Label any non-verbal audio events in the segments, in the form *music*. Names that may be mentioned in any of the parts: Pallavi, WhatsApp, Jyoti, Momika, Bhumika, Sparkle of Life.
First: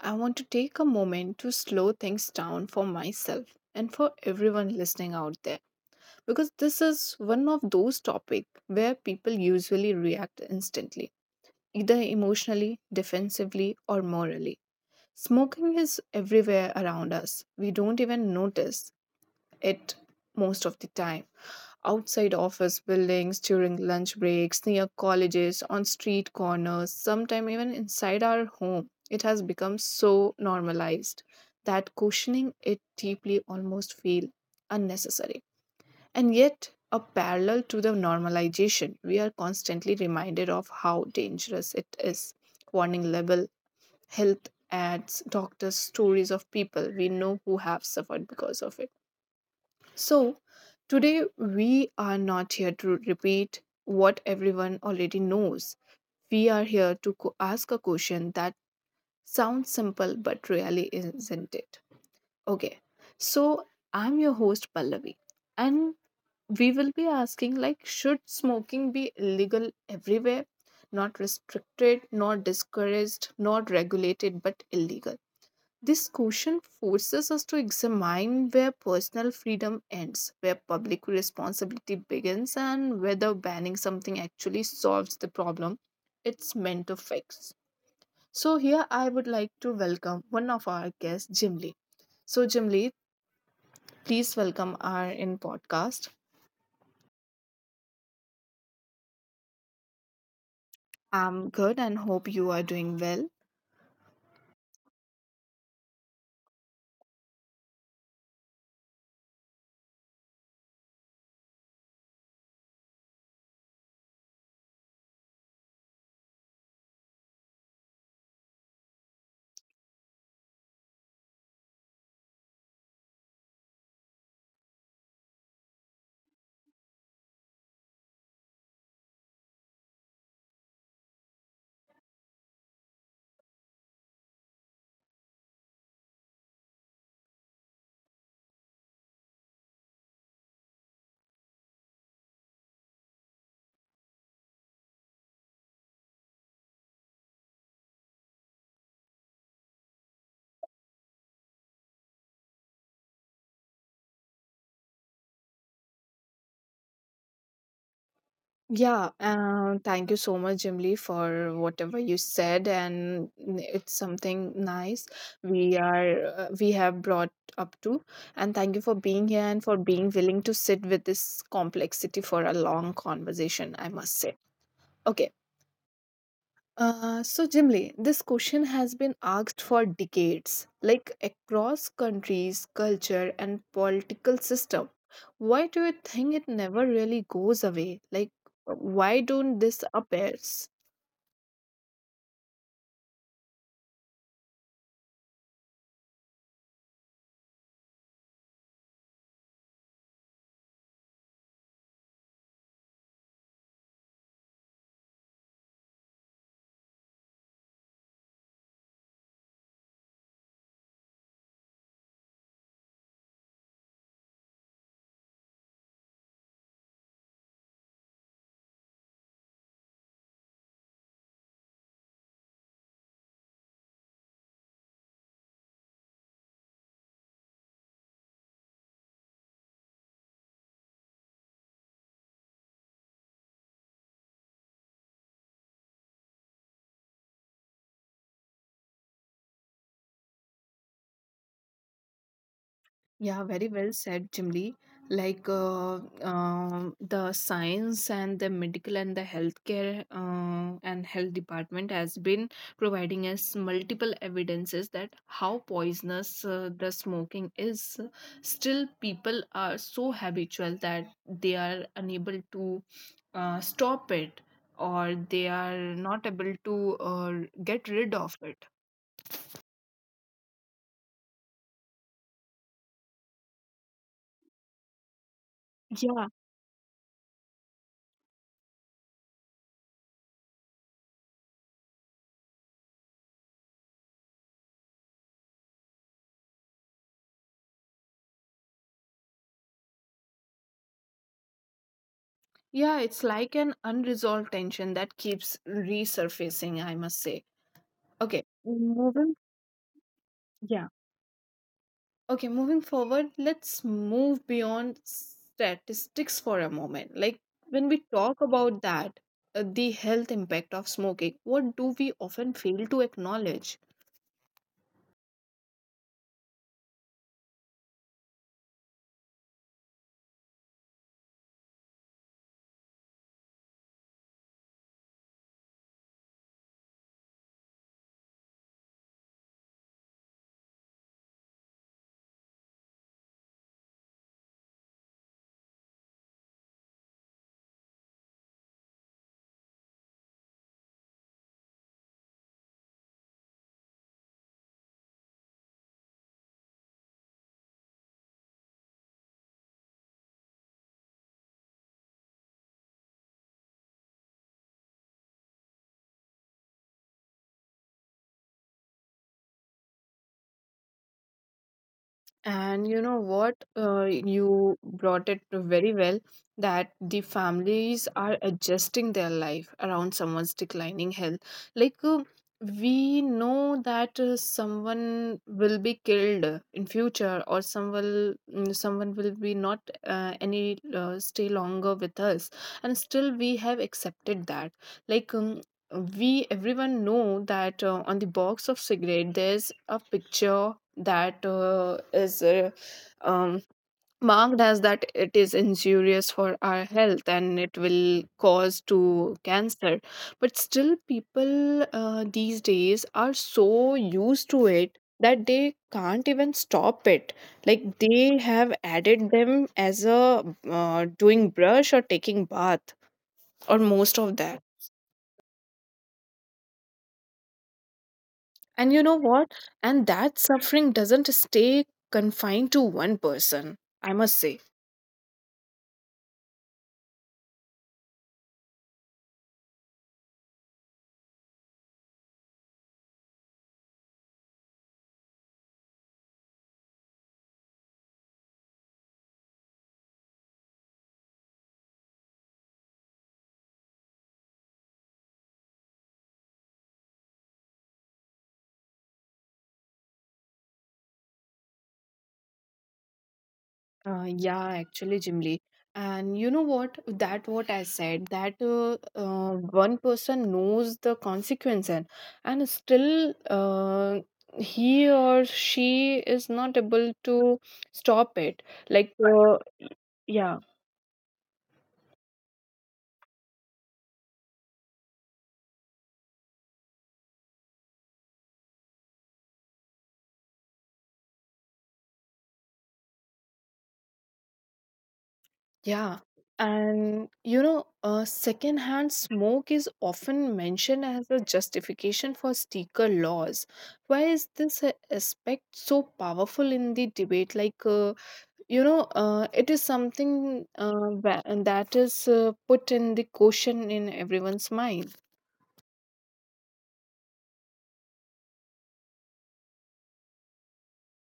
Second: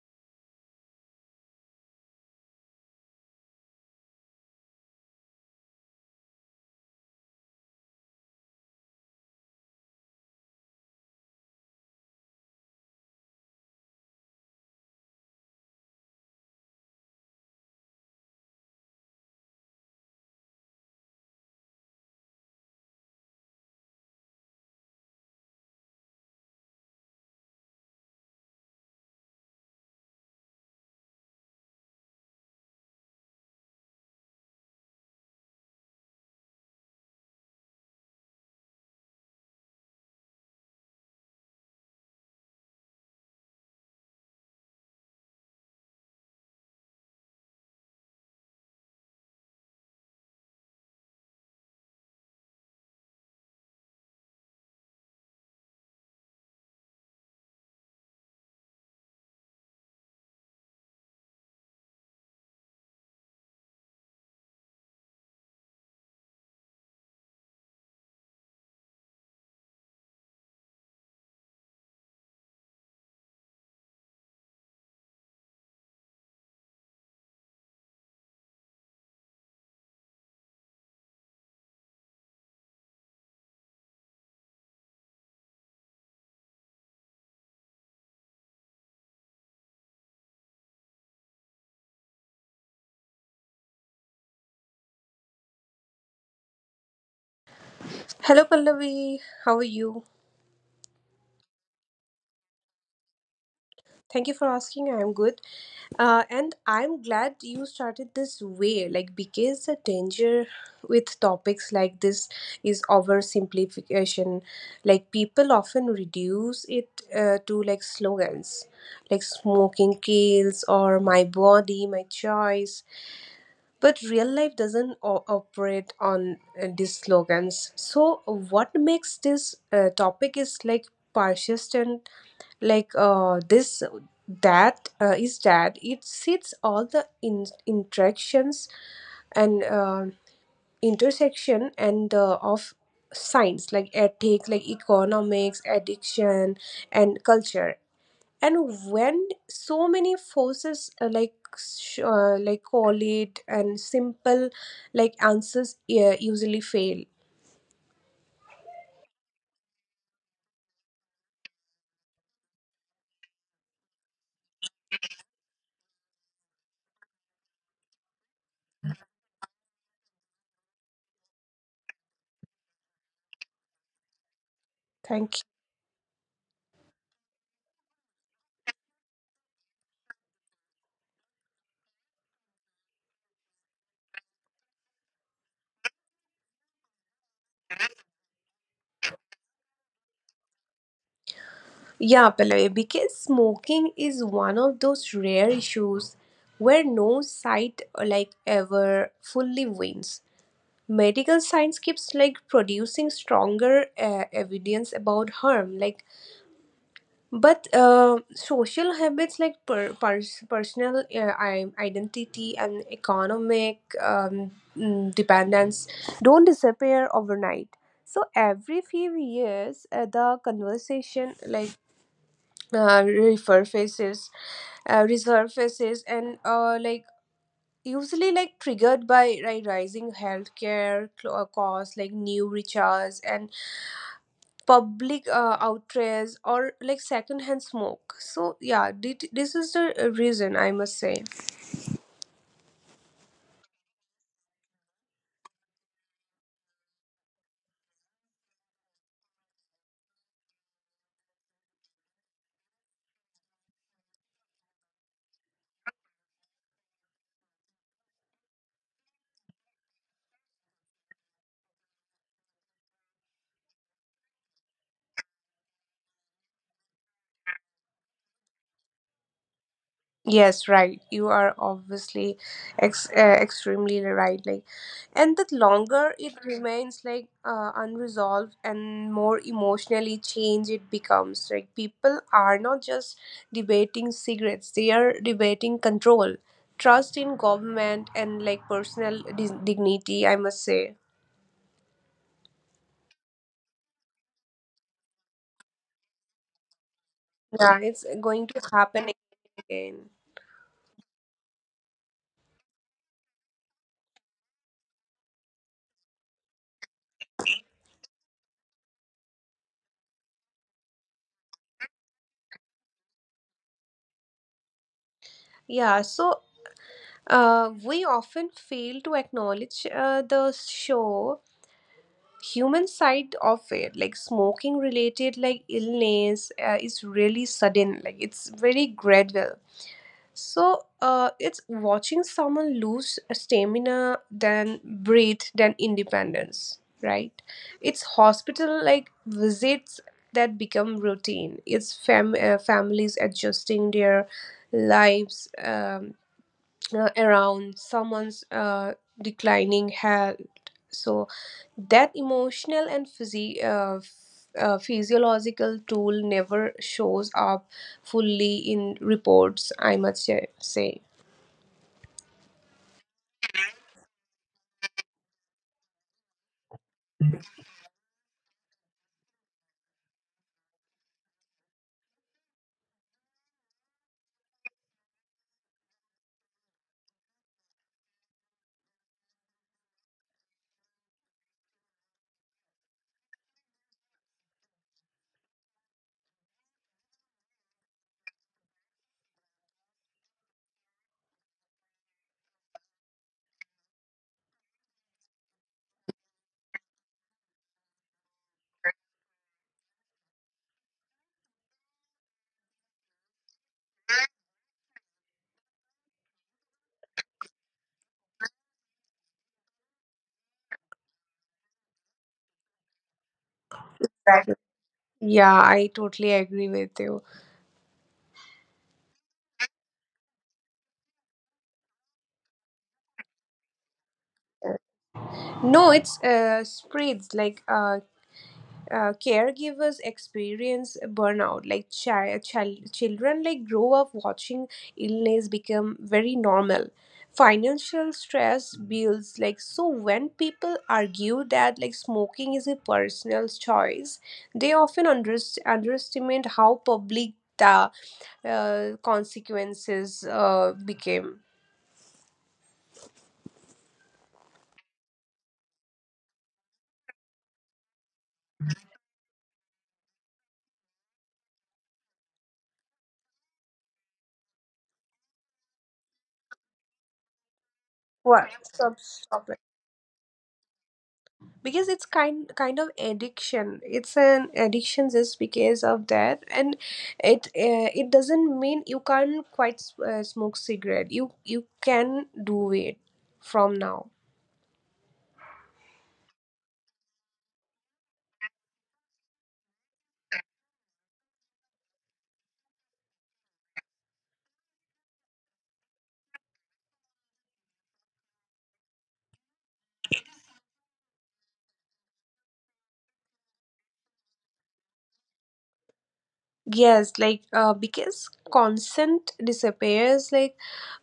I want to take a moment to slow things down for myself and for everyone listening out there because this is one of those topics where people usually react instantly, either emotionally, defensively, or morally. Smoking is everywhere around us. We don't even notice it most of the time outside office buildings, during lunch breaks, near colleges, on street corners, sometimes even inside our home. It has become so normalized that questioning it deeply almost feel unnecessary. And yet, a parallel to the normalization, we are constantly reminded of how dangerous it is. Warning label, health ads, doctors' stories of people we know who have suffered because of it so, today we are not here to repeat what everyone already knows. We are here to ask a question that sounds simple but really isn't it. Okay. So, I'm your host Pallavi and we will be asking like should smoking be illegal everywhere? Not restricted, not discouraged, not regulated but illegal this question forces us to examine where personal freedom ends, where public responsibility begins, and whether banning something actually solves the problem it's meant to fix. So, here I would like to welcome one of our guests, Jim Lee. So, Jim Lee, please welcome our in podcast. Hello, Pallavi. How are you? I'm good and hope you are doing well. Thank you for asking. I'm good. And I'm glad you started this way, like, because the danger with topics like this is oversimplification. Like, people often reduce it to like slogans, like smoking kills or my body, my choice. But real life doesn't operate on these slogans. So what makes this topic is like persistent, like this that is that it sits all the interactions and intersection and of science, like ethic, like economics, addiction, and culture. And when so many forces, like call it, and simple like answers usually fail. Yeah, thank you so much, Jimly, for whatever you said, and it's something nice we have brought up to. And thank you for being here and for being willing to sit with this complexity for a long conversation, I must say. Okay, Thank you. So, Jimli, this question has been asked for decades, like across countries, culture, and political system. Why do you think it never really goes away? Like, why don't this appears? Yeah, Pallavi, because smoking is one of those rare issues where no side like ever fully wins. Medical science keeps like producing stronger evidence about harm, like. But social habits, like personal identity, and economic dependence don't disappear overnight. So every few years, the conversation like uh, resurfaces, resurfaces, and like usually like triggered by, like, rising healthcare costs, like new recharges, and public outrages or like secondhand smoke. So yeah, this is the reason, I must say. Yeah, very well said, Jimli. Like uh, the science and the medical and the healthcare and health department has been providing us multiple evidences that how poisonous the smoking is. Still, people are so habitual that they are unable to stop it or they are not able to get rid of it. Yes, right. You are obviously extremely right. Like, and the Yeah, longer it remains like unresolved, and more emotionally changed it becomes. Like, people are not just debating cigarettes; they are debating control, trust in government, and like personal dignity, I must say. Yeah, it's like an unresolved tension that keeps resurfacing, I must say. Yeah, it's Okay, going to moving. happen again. Yeah. Okay, moving forward, let's move beyond statistics for a moment. Like, when we talk about that, the health impact of smoking, what do we often fail to acknowledge? Yeah, so we often fail to acknowledge the show human side of it. Like, smoking related like illness is really sudden, like it's very gradual. So it's watching someone lose stamina, then breathe, then independence, right? It's hospital like visits that become routine. It's families adjusting their lives, around someone's declining health. So that emotional and physiological tool never shows up fully in reports, I must say. And you know what? You brought it very well that the families are adjusting their life around someone's declining health. Like, we know that someone will be killed in future or some will, someone will be not any stay longer with us and still we have accepted that like we everyone know that on the box of cigarette there's a picture that is um, marked as that it is injurious for our health and it will cause to cancer but still people these days are so used to it that they can't even stop it like they have added them as a doing brush or taking bath or most of that Exactly. Yeah, I totally agree with you. and you know what and that suffering doesn't stay confined to one person I must say No, it's spreads like, caregivers experience burnout, like children like grow up watching illness become very normal, financial stress builds, like. So when people argue that like smoking is a personal choice, they often underestimate how public the consequences became. Yeah, actually, Jimly. And you know what? That what I said that one person knows the consequence and still he or she is not able to stop it. What? Like Stop, uh, stop. yeah, Because it's kind of addiction. It's an addiction just because of that. And it it doesn't mean you can't quite smoke cigarette. You can do it from now. yeah. And you know, secondhand smoke is often mentioned as a justification for sticker laws. Why is this aspect so powerful in the debate? Like. You know it is something that is put in the question in everyone's mind Yes, like, because consent disappears, like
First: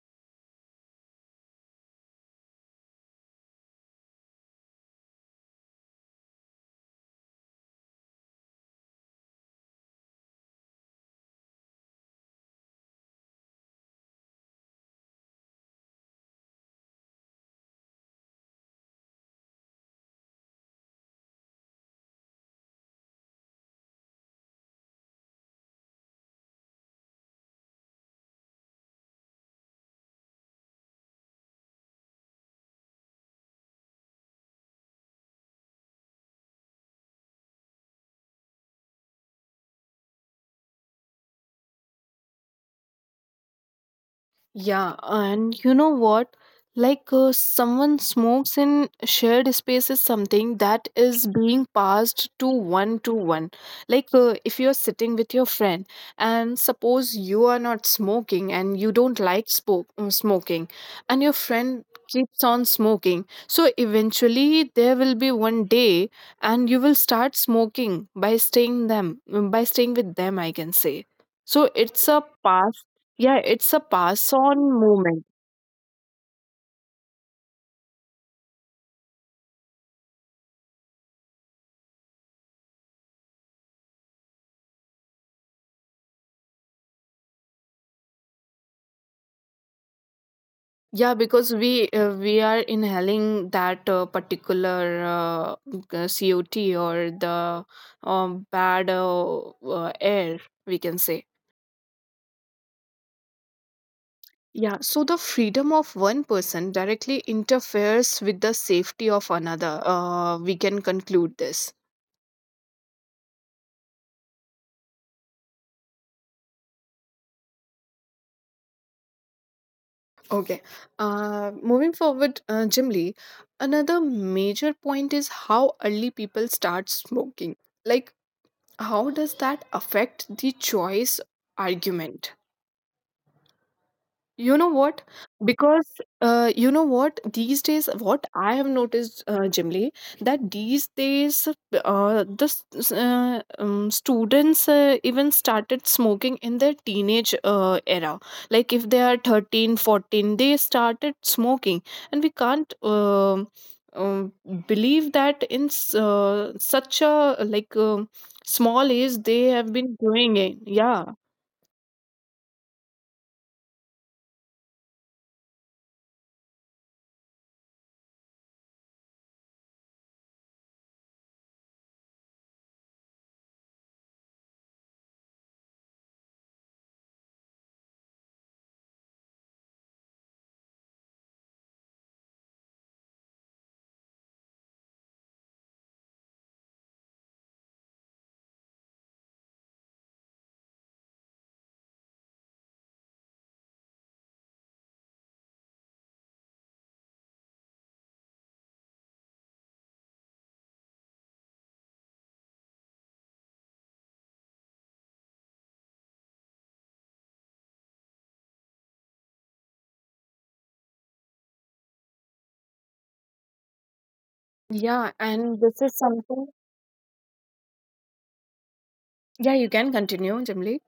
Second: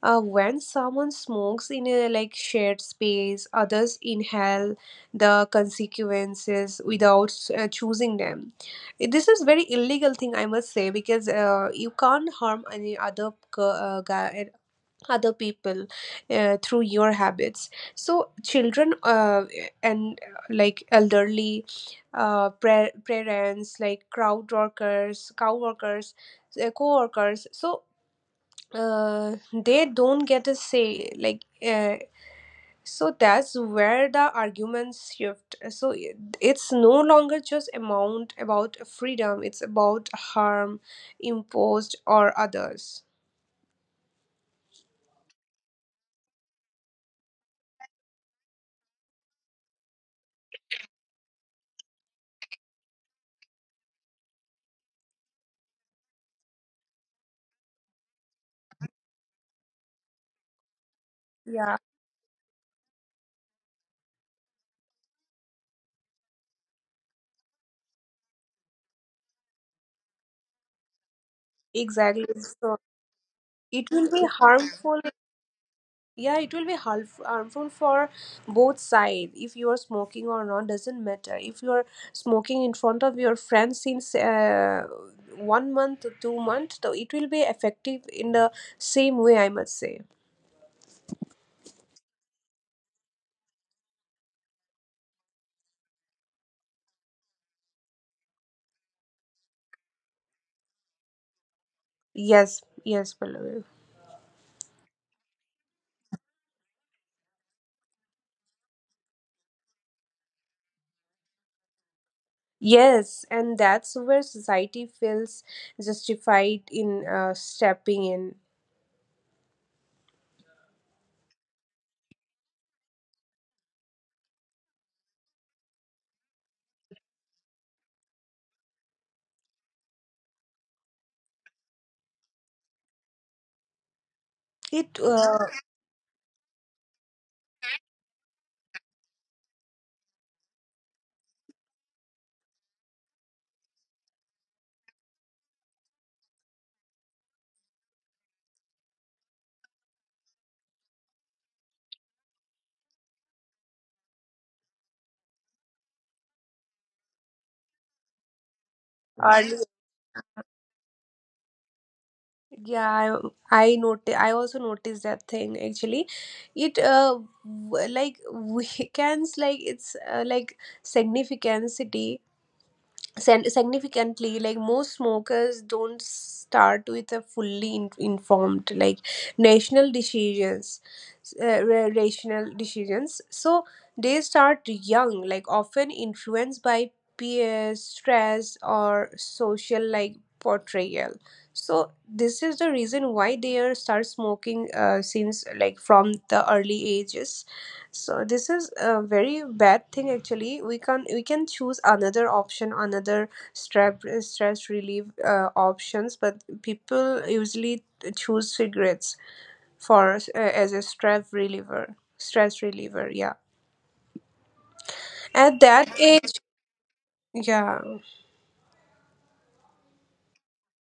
when someone smokes in a like shared space, others inhale the consequences without choosing them. This is very illegal thing, I must say, because you can't harm any other guy, other people, through your habits. So children and like elderly parents, like crowd workers, cow workers, co-workers. So they don't get a say, like. uh, so that's where the arguments shift. So it's no longer just amount about freedom, it's about harm imposed or others. Yeah, and you know what? Someone smokes in shared space is something that is being passed to one to one. If you're sitting with your friend and suppose you are not smoking and you don't like smoking and your Yeah, friend keeps on smoking. So eventually there will be one day and you will start smoking by staying with them I can say. So it's a exactly. So pass yeah, it's a it will be pass on harmful. movement. Yeah, it will be harmful for both sides. If you are smoking or not doesn't matter. If you are smoking in front of your friends since 1 month or 2 months, so it will be effective in the same way, I must say. Yeah, because we are inhaling that particular COT or the bad air, we can say. Yes, yes, Pallavi. Yeah, so the freedom of one person directly interferes with the safety of another. We can conclude this. Yes, and that's where society feels justified in stepping in. Okay. Moving forward, Jim Lee, another major point is how early people start smoking. Like How does that affect the choice argument? You know It what? Because you know what? These days, what I have noticed, Jimly, that these days, students even started smoking in their teenage era. Like if they are 13, 14, they started smoking, and we can't um, believe that in such a like small age they early. have been doing it. Yeah, Yeah, I noti I also noticed that thing, actually. It uh, w- like *laughs* weekends like it's like significance city significantly. Like, most smokers don't start with a fully informed like national decisions, rational decisions. So they start young, like often influenced by peers, stress, or social like portrayal. So this is the reason why they are start smoking since like from the early ages. So this is a very bad thing, actually. We can choose another option, another stress stress relief options, but people usually choose cigarettes for as a stress reliever. Stress reliever, yeah. yeah, and At that age, yeah. yeah, you can continue, Jimly.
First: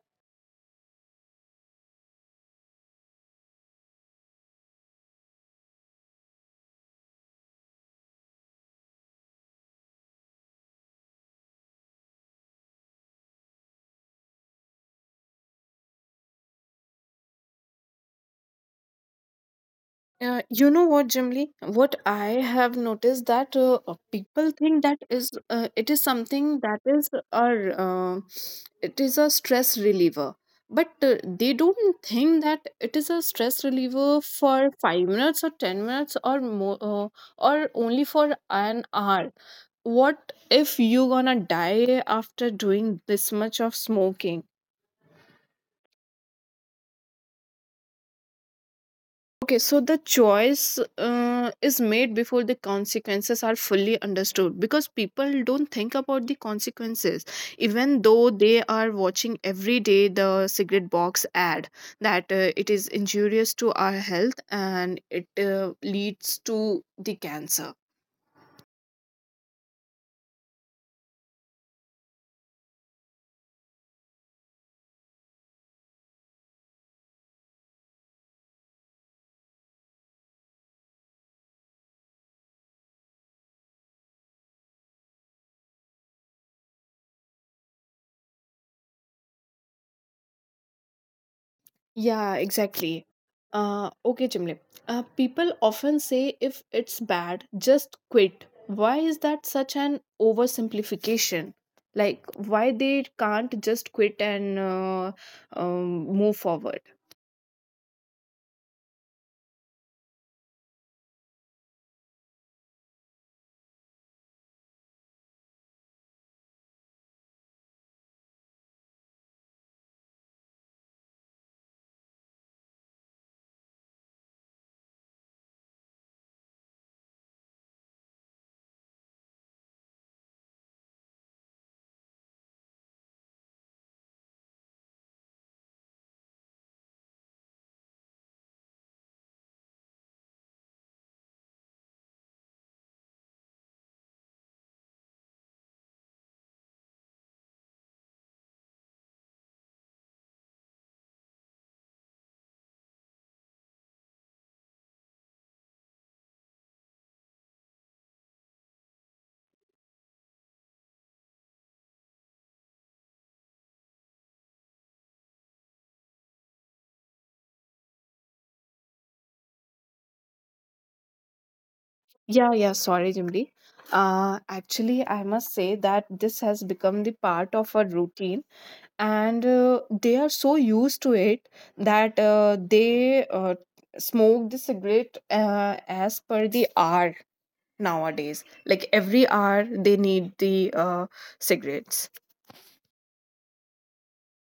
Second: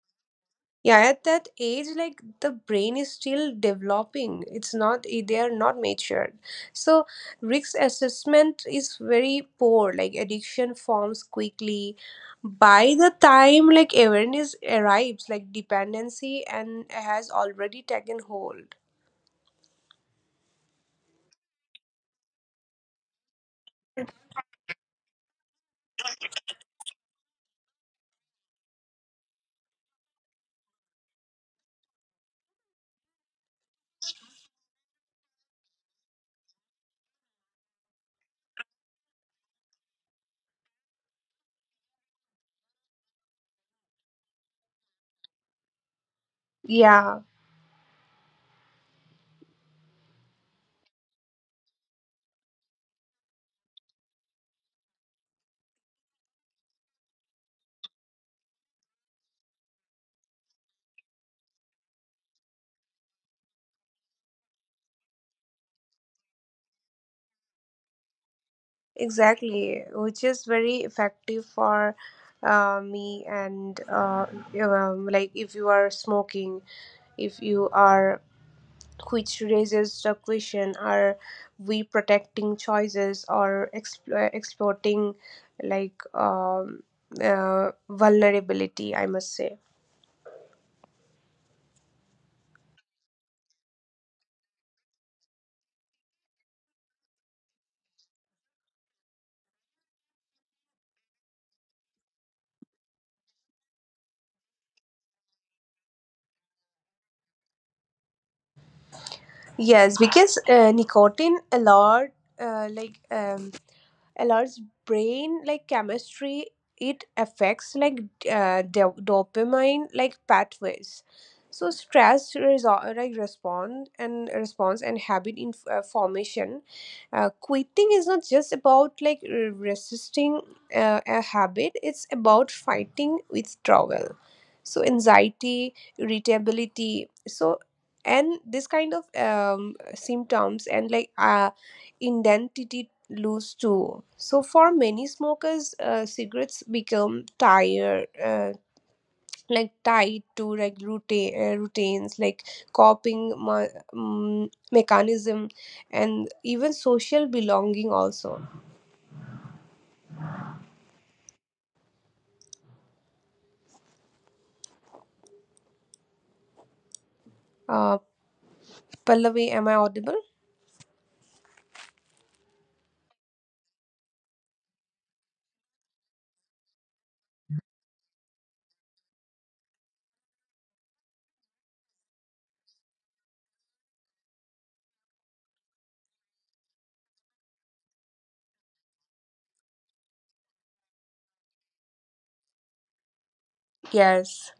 Yeah, at that age, like the brain is still developing. It's not, eh, they are not matured. So, risk assessment is very poor. Like, addiction forms quickly. By the time, like, awareness arrives, like, dependency and has already taken hold. You know what, Jimly? What I have noticed that people think that is it is something that is our it is a stress reliever, but they don't think that it is a stress reliever for 5 minutes or 10 minutes or more or only for an hour. What if you gonna die after doing this much of smoking? Yeah, Okay, so the choice is made before the consequences are fully understood because people don't think about the consequences, even though they are watching every day the cigarette box ad that it is injurious to our health and it leads to the cancer. exactly. Which is very effective for me and like if you are smoking, if you are, which raises the question: are we protecting choices or exploiting like um, vulnerability, I must say. Yeah, exactly. Okay, Chimle. People often say if it's bad, just quit. Why is that such an oversimplification? Like, why they can't just quit and move forward? Yes, because nicotine a lot, uh, like um, alerts brain like chemistry. It affects like dopamine like pathways. So stress like respond and response and habit formation. Quitting is not just about like resisting a habit, it's about fighting withdrawal. So anxiety, irritability. So and this kind of symptoms and like identity lose too. So for many smokers, cigarettes become tired, like tied to like routine routines, like coping mechanism, and even social belonging also. Uh, Pallavi, am I audible? Yeah, yeah, sorry, Jimli. Actually, I must say that this has become the part of a routine, and they are so used to it that they smoke the cigarette as per the hour nowadays. Like every hour, they need the cigarettes. Yes.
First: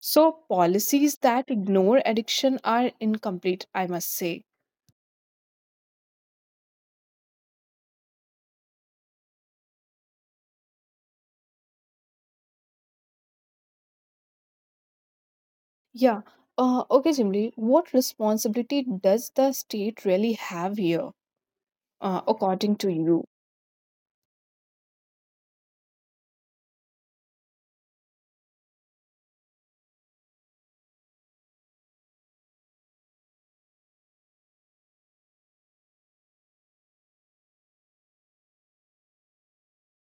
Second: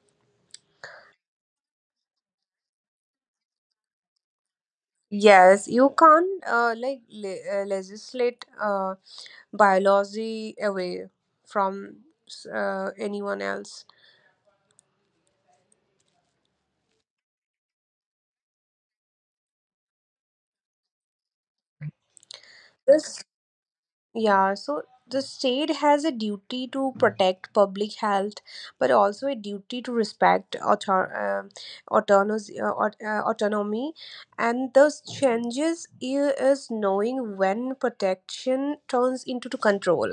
So policies that ignore addiction are incomplete, I must say. Yes, you can't legislate biology away from anyone else. Yeah. Okay, Jimli, what responsibility does the state really have here, according to This. you? Yeah, so the state has a duty to protect public health, but also a duty to respect autonomous, autonomy. And those changes here is knowing when protection turns into to control.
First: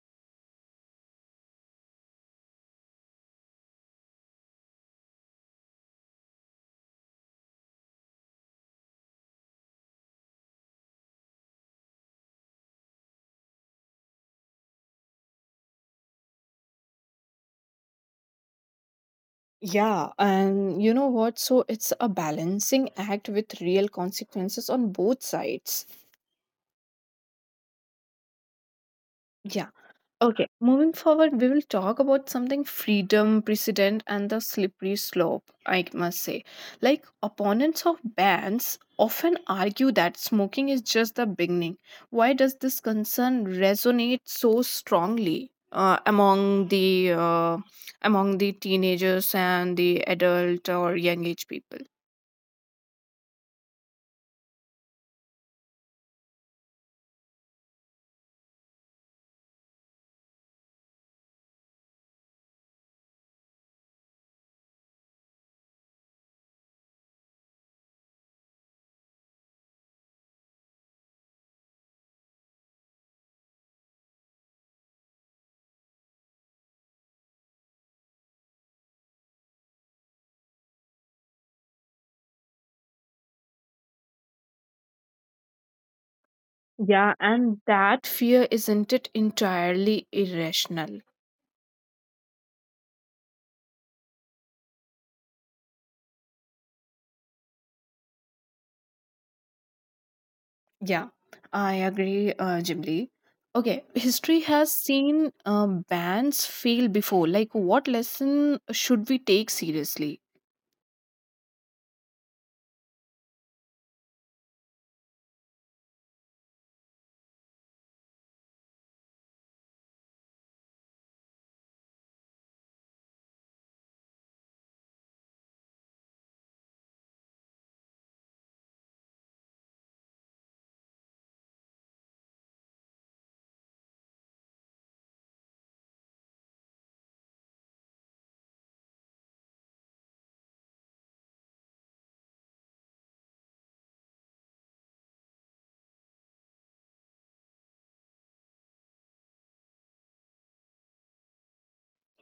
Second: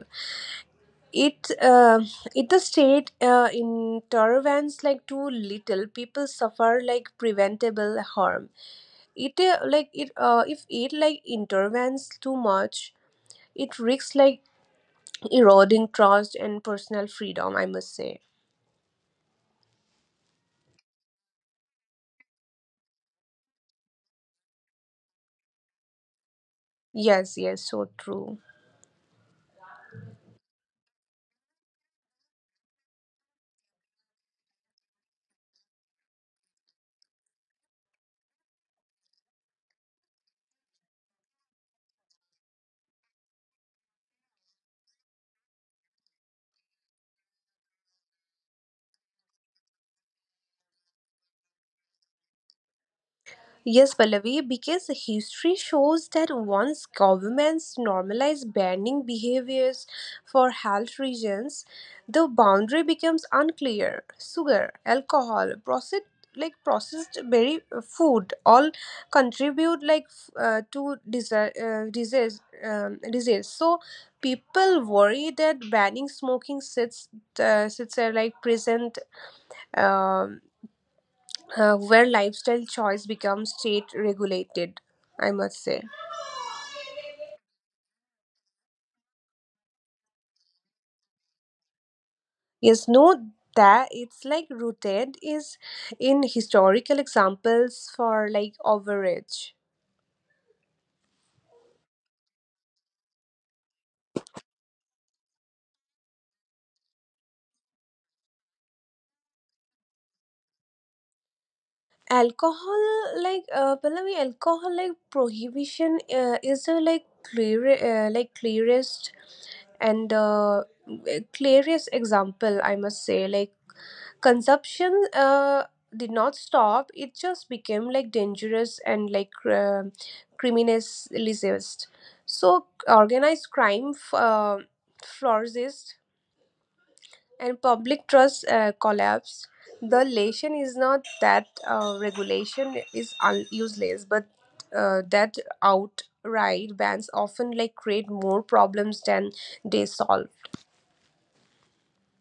It if the state intervenes like too little, people suffer like preventable harm. It like it if it like intervenes too much, it risks like eroding trust and personal freedom, I must say. Yeah, and you know what? So it's a balancing act with real consequences on both sides. Yes, yes, so true. Yeah. Okay, moving forward, we will talk about something freedom, precedent, and the slippery slope, I must say. Like, opponents of bans often argue that smoking is just the beginning. Why does this concern resonate so strongly? Among the among the teenagers and the adult or young age people Yes, Pallavi, because history shows that once governments normalize banning behaviors for health reasons, the boundary becomes unclear. Sugar, alcohol, processed like processed berry food, all contribute like to disease, disease disease. So people worry that banning smoking sits sits a like present, um, where lifestyle choice becomes state regulated, I must say. yeah and that fear isn't it entirely irrational Yes, no, that it's like rooted is in historical examples for like overage. Yeah, I agree, Jim Lee. Okay, history has seen bands fail before. Like, what lesson should we take seriously? Alcohol like, Pallavi, alcohol like prohibition is the like clear clearest and clearest example, I must say. Like, consumption did not stop, it just became like dangerous and like criminalized. So organized crime flourished, and public trust collapsed. The lesson is not that regulation is useless, but that outright bans often like create more problems than they solve.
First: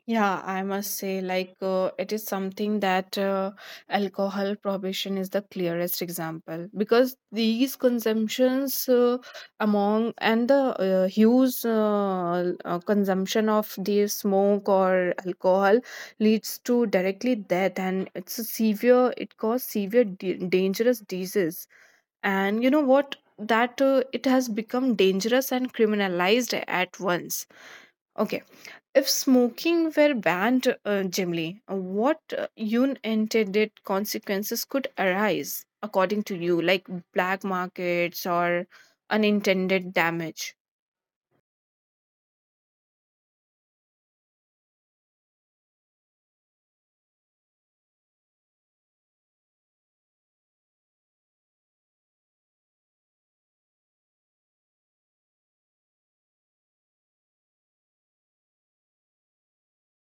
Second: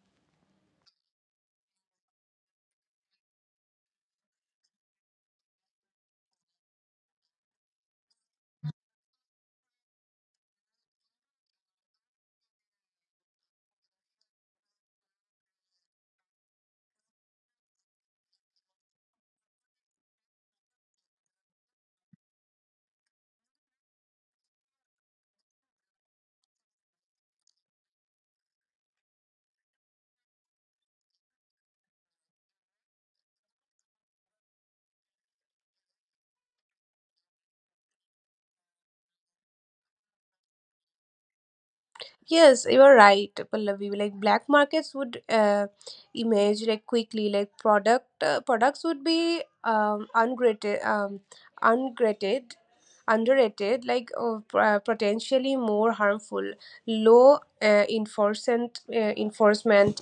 Yeah, I must say, like, it is something that alcohol prohibition is the clearest example because these consumptions among and the huge consumption of the smoke or alcohol leads to directly death, and it's a severe, it causes severe, dangerous disease. And you know what? That it has become dangerous and criminalized at once. Okay if smoking were banned generally, what unintended consequences could arise, according to you, like black markets or unintended damage? Yes, you are right, Pallavi. Like black markets would emerge like quickly. Like product products would be ungraded, underrated, like potentially more harmful. Low enforcement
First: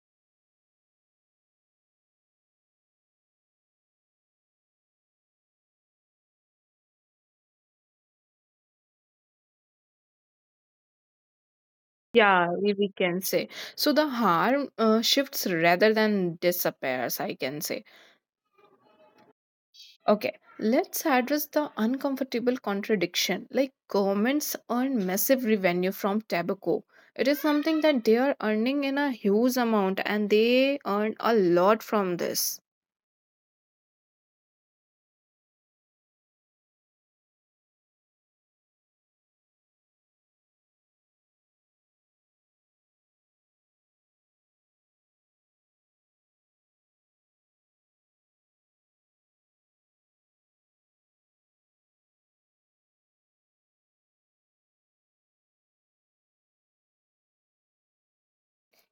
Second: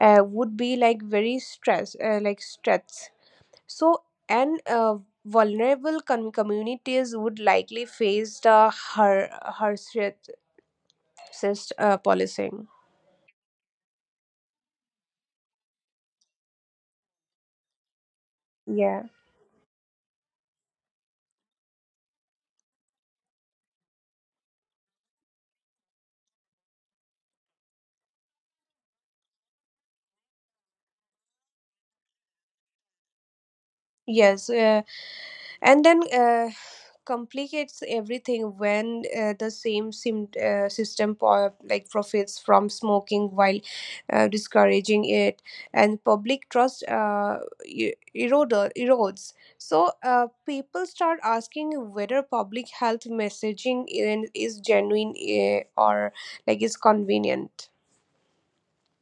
would be like very stress, like stress. So and vulnerable communities would likely face the harshest Yeah, policing. We can say. So the harm shifts rather than disappears, I can say. Yeah. Okay, let's address the uncomfortable contradiction. Like governments earn massive revenue from tobacco. It is something that they are earning in a huge amount and they earn a lot from this. Yes. And then complicates everything when the same system like profits from smoking while discouraging it, and public trust erodes. So people start asking whether public health messaging is genuine or like is convenient.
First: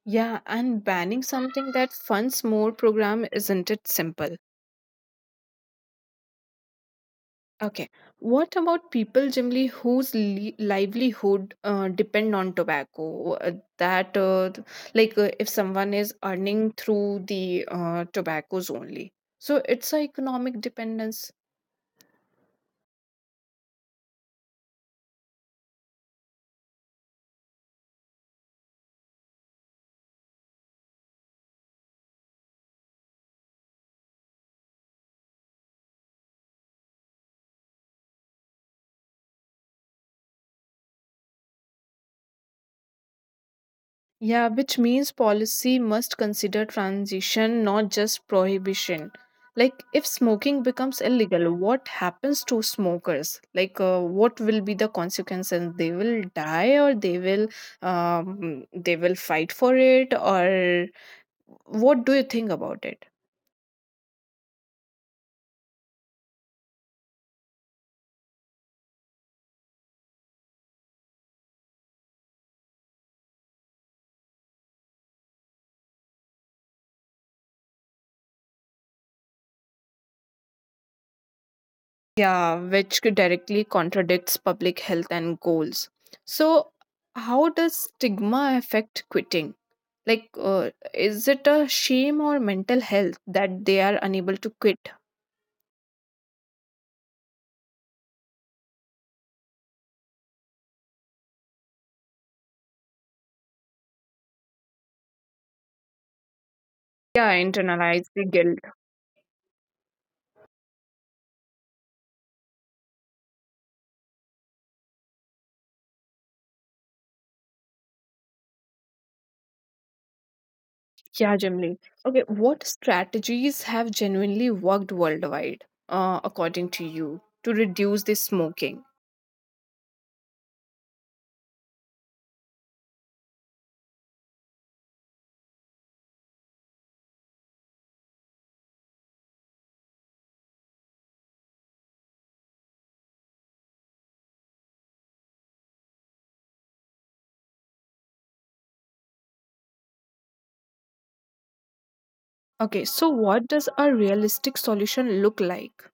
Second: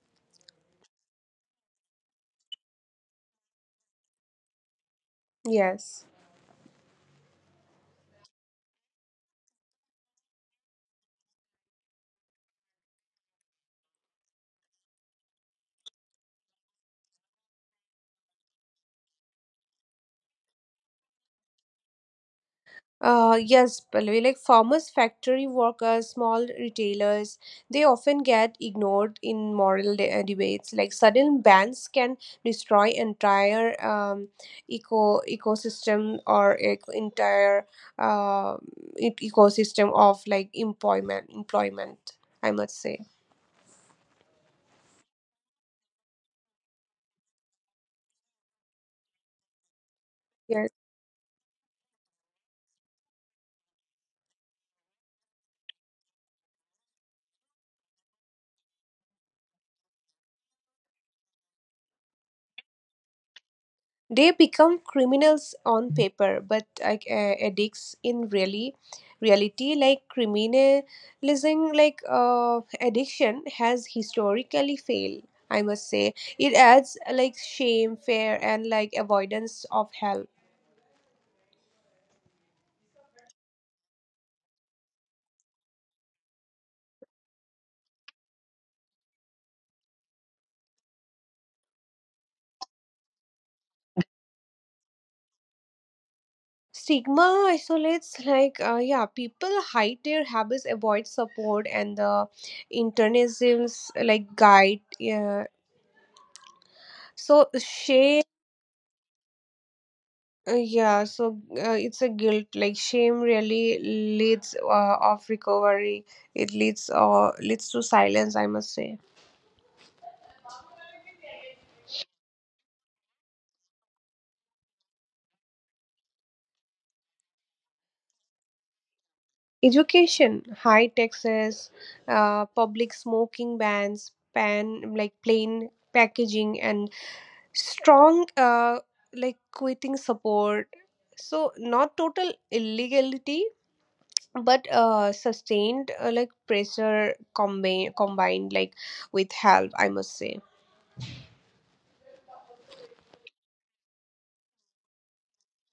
Yeah, and banning something that funds more program isn't it simple? Yes. Okay. What about people generally whose livelihood depend on tobacco? That th- like If someone is earning through the tobaccos only, so it's an economic dependence. Yes, Pallavi, like farmers, factory workers, small retailers, they often get ignored in moral debates. Like, sudden bans can destroy entire ecosystem or entire uh, ecosystem of like employment. Employment, I must say. Yeah, which means policy must consider transition, not just prohibition. Like, if smoking Yes. becomes illegal, what happens to smokers? Like, what will be the consequences? They will die, or they will fight for it, or what do you think about it? They become criminals on paper, but like addicts in really reality. Like criminalizing, like addiction has historically failed, I must say. It adds like shame, fear, and like avoidance of help. Yeah, which could directly contradicts public health and goals. So, how does stigma affect quitting? Like, is it a shame or mental health that they are unable to quit? Stigma isolates like, yeah, people hide their habits, avoid support, and the internisms like guide. Yeah, Yeah, so internalize the shame, guilt. Yeah, so it's a guilt. Like shame really leads of recovery. It leads to silence, I must say. Yeah, generally. Okay, what strategies have genuinely worked worldwide, according to you, to reduce the smoking? Education, high taxes, public smoking bans, pan like plain packaging, and strong like quitting support. So not total illegality, but sustained like pressure combined like with help, I must say. Okay, so what does a realistic solution look like?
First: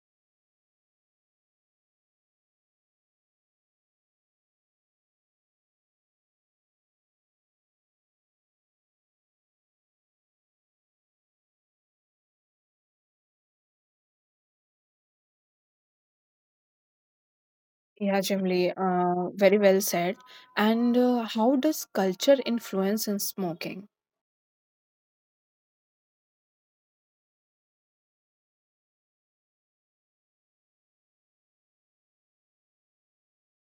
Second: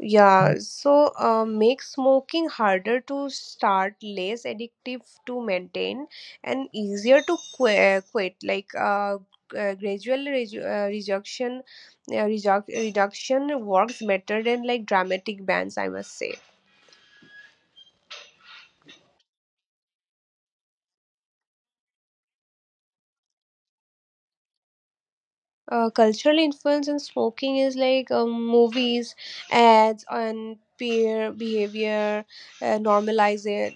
Yeah, so make smoking harder to start, less addictive to maintain, and easier to quit. Like gradual reduction, reduction works better than like dramatic bans, I must say. Yeah, Jimli, very well said. And how does culture influence in smoking? Uh, cultural influence in smoking is like movies, ads, and peer behavior normalize it.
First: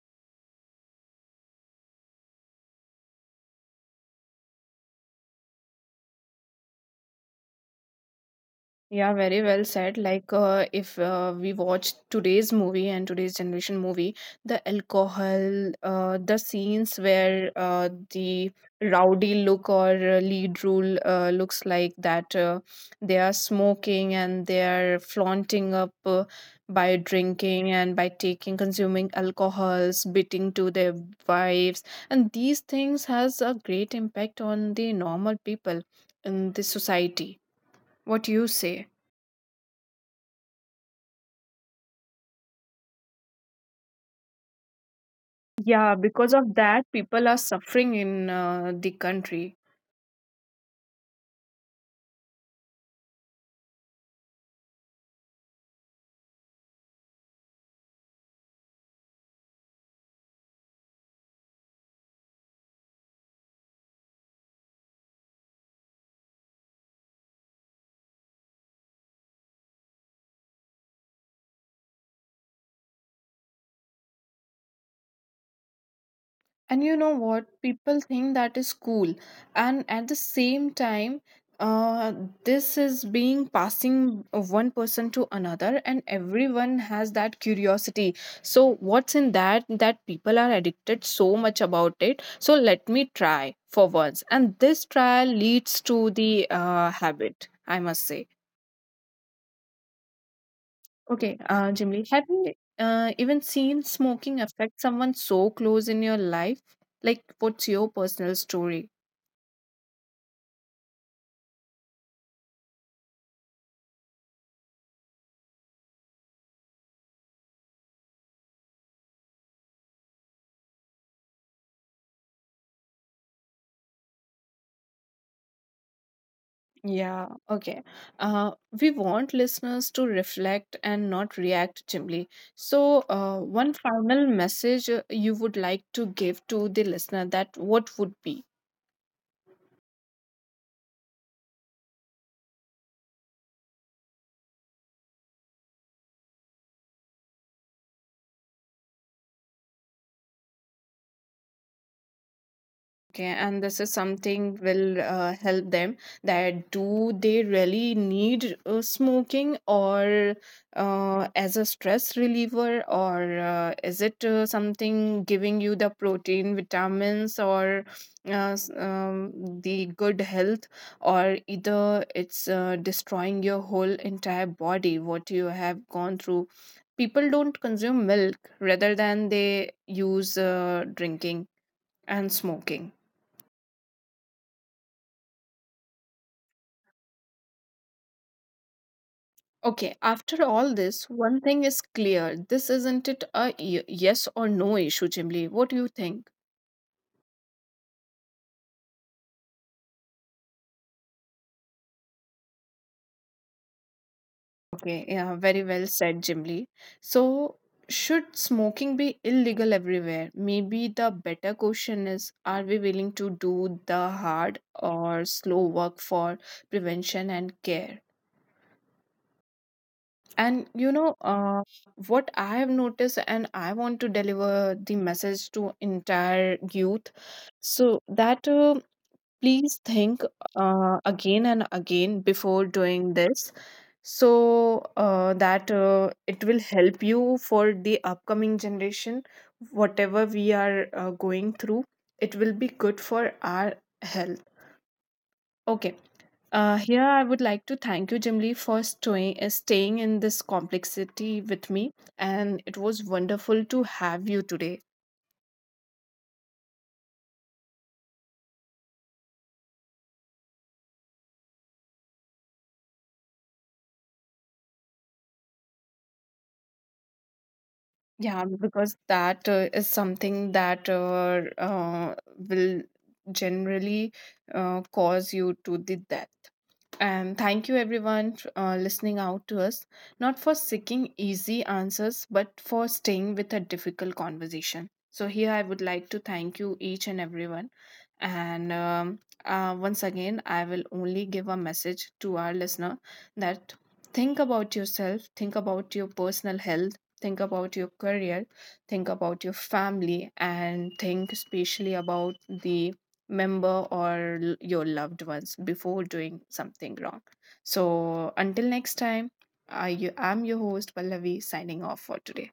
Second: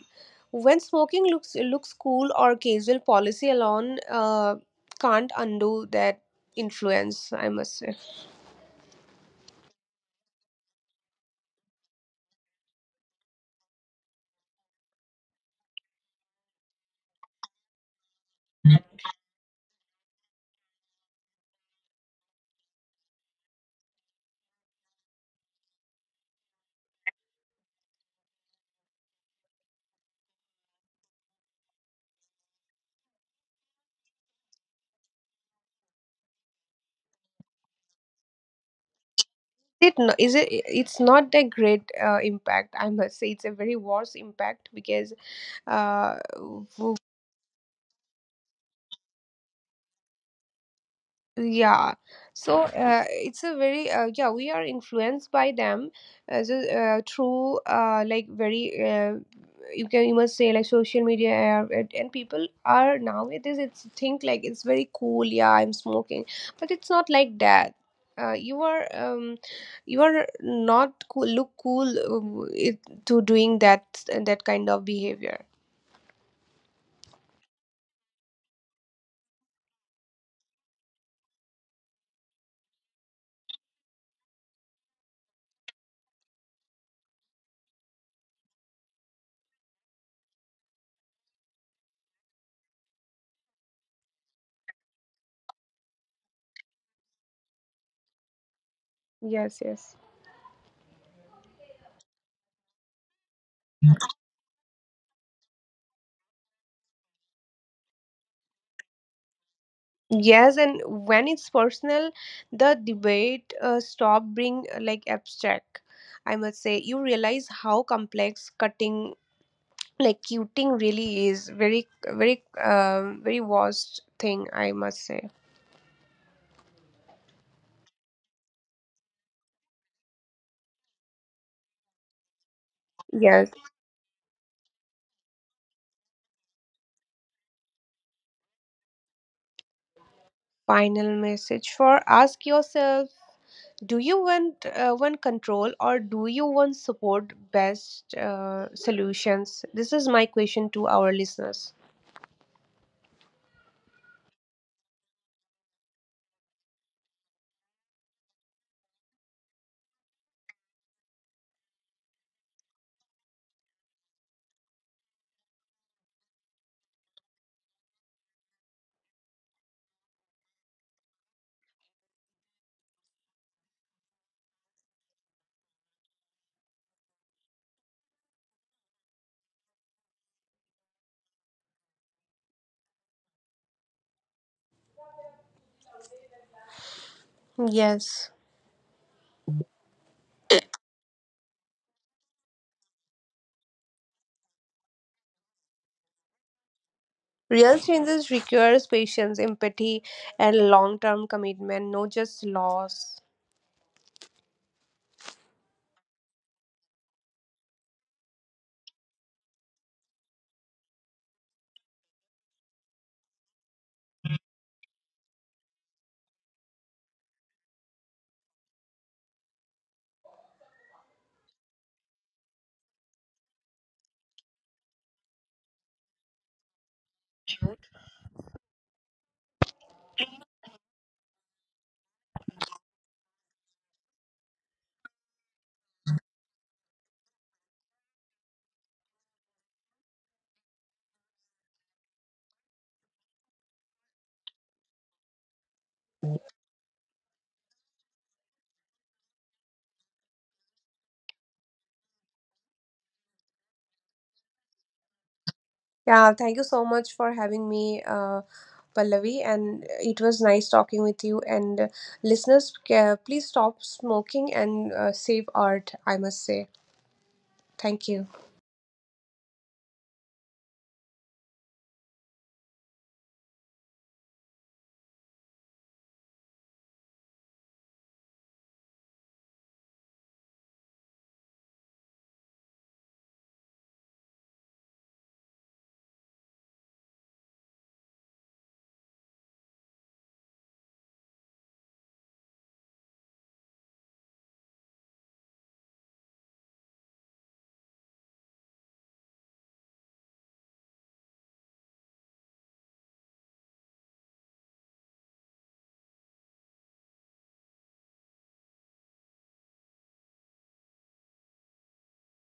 When smoking looks cool or casual, policy alone can't undo that influence, I must say. Yeah, very well said. Like, if we watch today's movie and today's generation movie, the alcohol, the scenes where the rowdy look or lead role looks like that they are smoking and they are flaunting up by drinking and by taking, consuming alcohols, beating to their wives, and these things has a great impact on the normal people in the society. What you say? It is it. It's not a great impact, I must say. It's a very worse impact because Yeah, uh, because of that, people are suffering in the country. Yeah, so it's a very yeah, we are influenced by them as a, through like very you can you must say like social media and people are nowadays it's think like it's very cool, yeah I'm smoking, but it's not like that. You are you are not cool, look cool um, it, to doing that kind of behavior. And you know what? People think that is cool. And at the same time, uh, this is being passing of one person to another, and everyone has that curiosity. So, what's in that? That people are addicted so much about it. So, let me try for once. And this trial leads to the habit, I must say. Yes, yes. Okay, Jimli, have you even seen smoking affect someone so close in your life? Like, what's your personal story? Yes, and when it's personal, the debate stop being like abstract, I must say. You realize how complex cutting, like cutting, really is. Very, very, very vast thing, I must say. Yeah, okay. Uh, we want listeners to reflect and not react, Jimli. So, Yes. one final message you would like to give to the listener that what would be? Final message for ask yourself: Do you want control, or do you want support? Best solutions. This is my question to our listeners. Okay, and this is something will help them that do they really need smoking or as a stress reliever or is it something giving you the protein, vitamins or uh, s- um, the good health or either it's destroying your whole entire body, what you have gone through. People don't consume milk rather than they use drinking and smoking. Yes. Okay, after all this, one thing is clear. This isn't it a yes or no issue, Jimly. What do you think? Real changes requires patience, empathy, and long-term commitment, not just loss. Okay, yeah, very well said, Jimly. So, should smoking be illegal everywhere? Maybe the better question is are we willing to do the hard or slow work for prevention and care? And you know, what I have noticed, and I want to deliver the message to entire youth so that Please think again and again before doing this so that it will help you for the upcoming generation. Whatever we are going through, it will be good for our health. Okay. Here, I would like to thank you, Jimli, for staying in this complexity with me, and it was wonderful to have you today. Yeah, thank you so much for having me, Pallavi, and it was nice talking with you. And Listeners, please stop smoking and save art, I must say. Thank you. Yeah, because that is something that will generally cause you to the death. And thank you, everyone, listening out to us, not for seeking easy answers, but for staying with a difficult conversation. So, here I would like to thank you, each and everyone. And once again, I will only give a message to our listener that think about yourself, think about your personal health, think about your career, think about your family, and think especially about the member or your loved ones before doing something wrong. So until next time, I am your host Pallavi signing off for today.